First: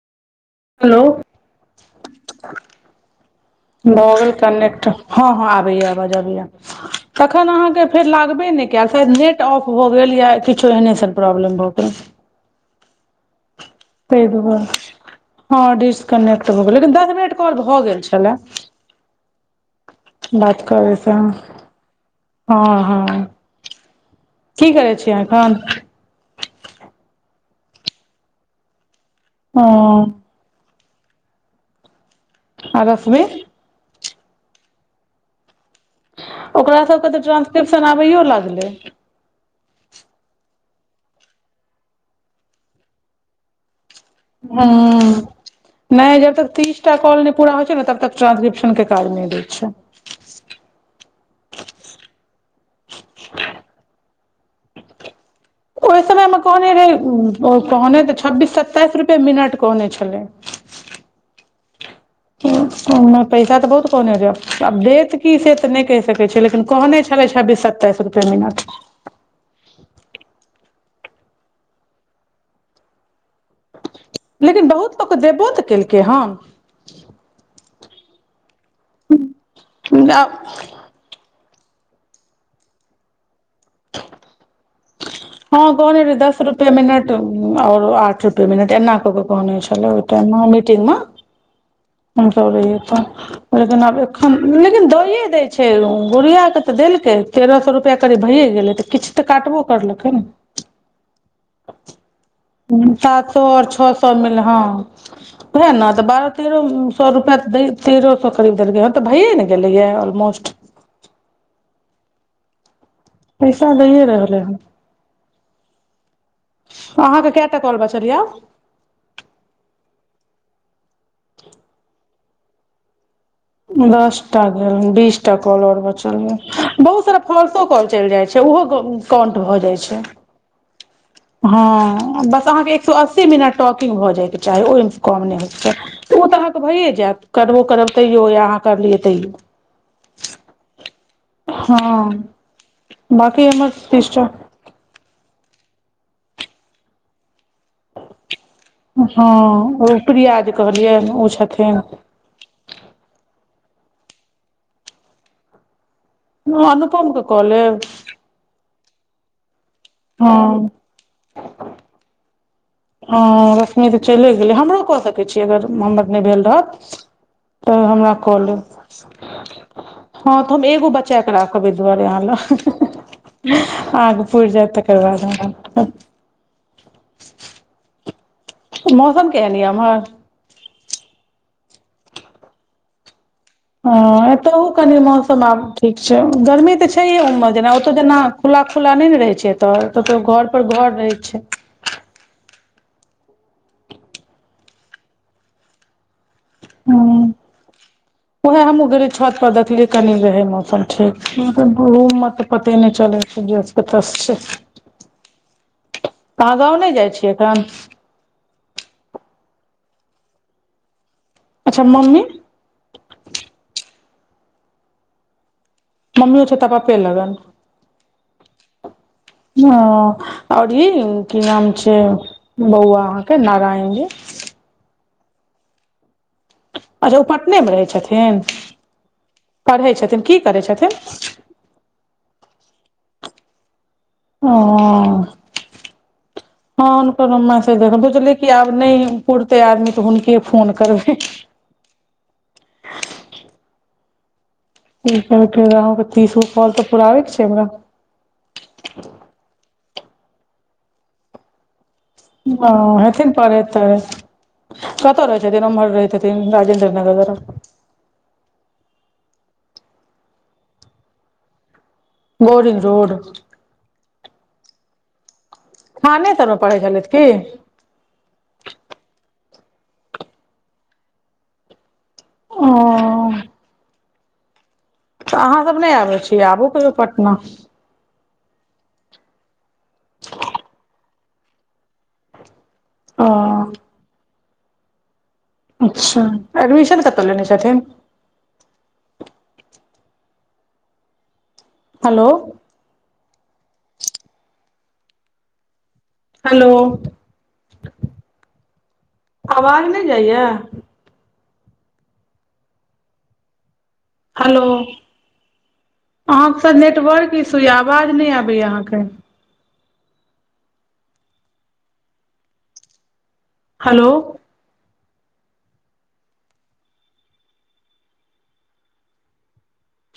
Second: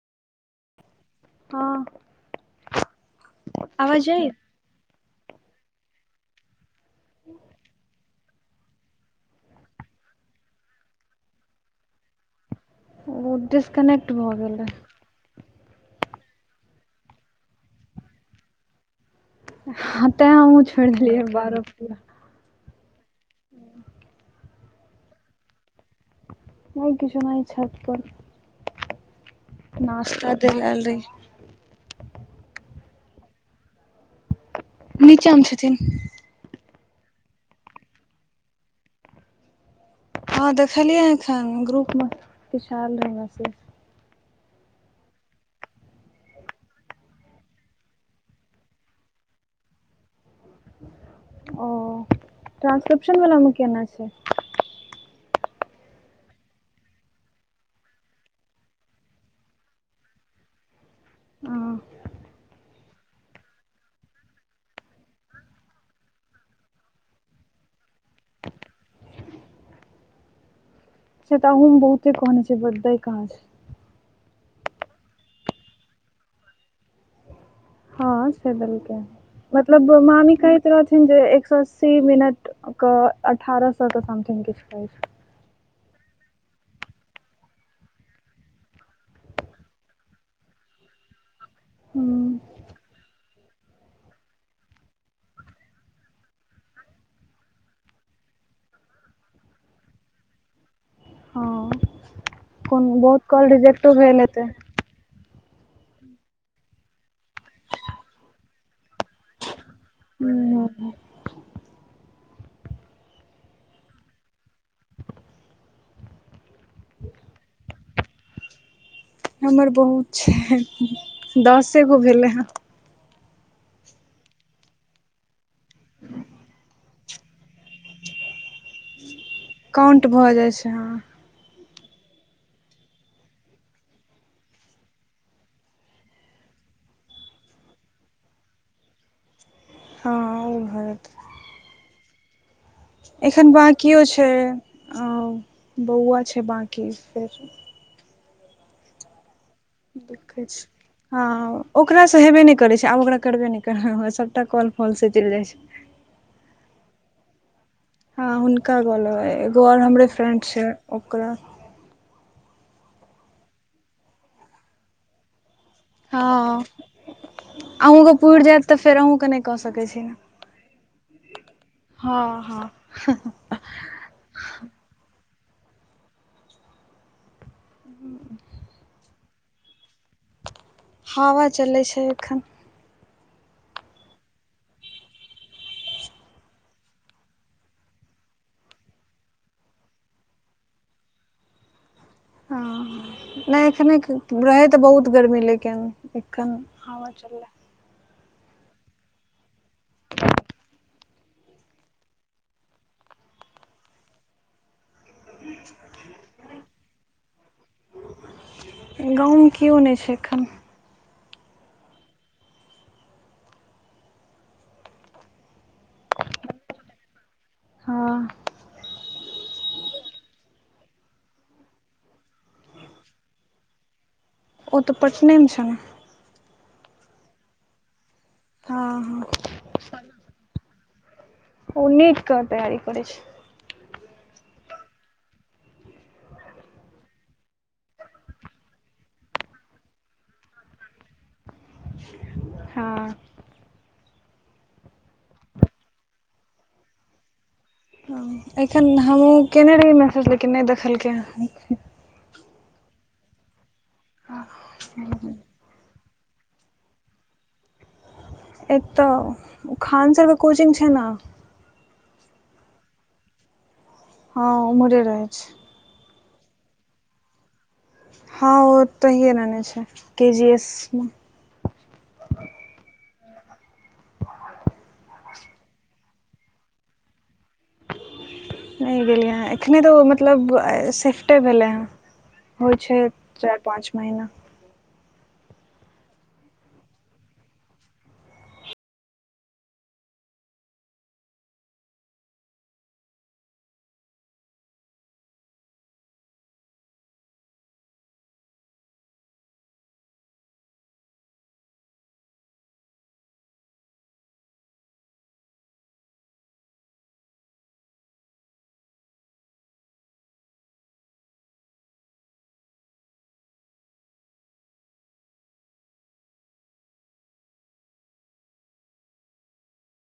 Hello हँ भ आवाज जाइये गेल कनेकट हँ हँ आबे या आवाज आबे या तखन अहाँ के फेर लागबे ने किया फेर नेट ऑफ भऽ गेल या किछो एहने स प्रॉब्लम भऽ गेल [unintelligible] हँ भऽ गेलै डिस्कनेक्ट भ गेल लेकिन दस मिनट कॉल भऽ गेल छलै हँ तें हमहुँ छोड़ करैसँ देलिये बारह हँ हँ की करै छियै आहा एखन अओर किछु नहि छल ओ नाश्ता दय लेल आएल रहिये आ [unintelligible] रश्मी नीचा मे छथिन ओकरा सभ के तऽ ट्रानंसक्रिप्शन आबैयो लागलै हँ देखलियै हा एखन ग्रुप मे किछु आयल रहै हुँ नहि जब तक तीस टा कॉल नहि पूरा होइ छै ने तब तक ट्रांसक्रिप्श के काज नहि दै छै ओ ट्रांसक्रिपशन वाला मे केना छै ओहि समय मे कहने रहे ओ कहने तऽ छब्बीस सत्ताइस रुपये मिनट कहने छलै हँ ओ ओना पैसा तऽ बहुत कोहने या आब देत की से तऽ नहि कहि सकैत छी लेकिन कहने छलै छब्बीस सत्ताइस रूपये मिनट से तऽ अहु मे बहुते कहने छै पर दई कहाँ छै लेकिन बहुत लोक के देबो तऽ केलकै हन हँ से दलके हन मतलब [unintelligible] मामी कहैत र जे एक सौ अस्सी मिनट के अठारह सौ कऽ समथिंग किछु कह छै हँ कहने रहे दस रुपेये मिनट आओर आठ रुपए मिनट एना कऽ क कहने छल मीटंग मे हम हूँ सब रहिये त लेकिन आब एखन लेकिन दए दै छै गुड़िया के तऽ देलकै तेरह सौ रुपैया करीब भैए गेलै किछु तऽ काटबो करलकै हँ कोन बहुत सात सए कॉल आओर छह रिजेक्टो सए भेल मिले हेतै हँ वएह ने तऽ बारह तेरह सए रुपआ तेरह सए करीब देलकै ह तऽ भैयए ने गेले या मोट हूँ पैसा दैए रहलै ह अहाँके कएटा कॉल बचल या हमर बहुत छै दसे गो भेले दसटा भेल ह बीसटा कॉल आओर बचल या बहुत सारा फॉल्सो कॉल चलि जाइ छै ओहो काउणट भऽ जाए छै काउंट भऽ जाइ छै हँ हँ बस अहाँकेँ एक सए अस्सी मिनट टॉकिंग भऽ जायके चाही ओहिमेसँ कम नहि होइके चाही तऽ ओ तऽ अहाँकेँ भइए जायत करबो करब तैओ या अहाँ करलियै तैओ। हँ ओ भरत। हँ। बाकी एखन हमर बकि तीस छै टा बौआ छै बकी फेर हँ ओ प्रिया देखै जे छी कहलियनि हँ ओ छथिन। ओकरासँ हेबे नहि करै छै आब ओकरा करबे नहि कर सभटा कल फल से चलि जाइ छै। अनुपम कऽ लेब हँ हुनका गले एगो आर हमरे हँ फ्रेड छै ओकरा ह रश्मी तऽ चलि गेलै हमरो कऽ सकै छियै अगर हमर नहि भेल हँ रहत तऽ अहूँके हमरा कह पुरि ले जायत तऽ फेर अहूँके नहि कऽ सकैत छी ने हँ तऽ हम एगो ब चक राख बि दुआरे हँ हल हँ पूर्ज तऽ करबा दे ह। मौसम केहेन या उम्हर हवा चलैत छै एखन। हँ एतहु कनि मौसम आब ठीक छै गर्मी तऽ छैहे ओम मे जेना ओतय जेना खुला खुला नहि ने रहै छै तऽ कत घर पर घर रहै छै [inaudible] हँ नहि एखने रहै तऽ बहुत गर्मी लेकिन एखन हवा चलै [inaudible] उहे हमे छत पर देखलियै कनि रहे मौसम ठीक मे तऽ पते नहि चले छै कतऽ छै अहाँ गाव नहि जाइ छियै एखन गाव मे केओ नहि छै एखन अच्छा मम्मी। मम्मी ओ छै पापे लगन ह ह आओर कि नाम छै बौआ अहाँकेँ नारायण जी ओ तऽ पटने मे छौ ने अच्छा ओ पटने मे रहै छथिन हँ हँ पढ़ै छथिन कि करै छथिन ओ नीटके तैयारी करै छै। ह [unintelligible] हँ हुनकर मैसज देख सोचलै कऽ आब नहि पुरते आदमी तऽ हुनके फोन करबै ह। तीस गो फल तऽ पुराबे के छै, हमरा एखन हमहुँ केने रहि मैसेजिन नहि देखलकै ओ हेथिन परे ते कत्त रहै छै दिन मर रहततिन राजेन्द्र नगर एक तऽ खान सर के कोचिग छै ने बोरिग रोड। ह उमरे रहै छै। थान सर मे पढ़ै छलथि कि हँ ओ तऽ हए रहने छै के जी एस मे ओ तऽ अहाँ सभ नहि आबै छी आबू कहियो पटना नहि गेलियै हँ एखने तऽ मतलब सेफ्टे भेलै हँ होइ छै चार पाँच ओ महिना। अच्छा एडमिशन कतऽ लेने छथिन। हेलो। हेलो, आवाज नहि जाइय। हेलो अहाँकेँ नेटवर्क इश्यू यऽ आवाज नहि आबैया अहाँकेँ हेलो।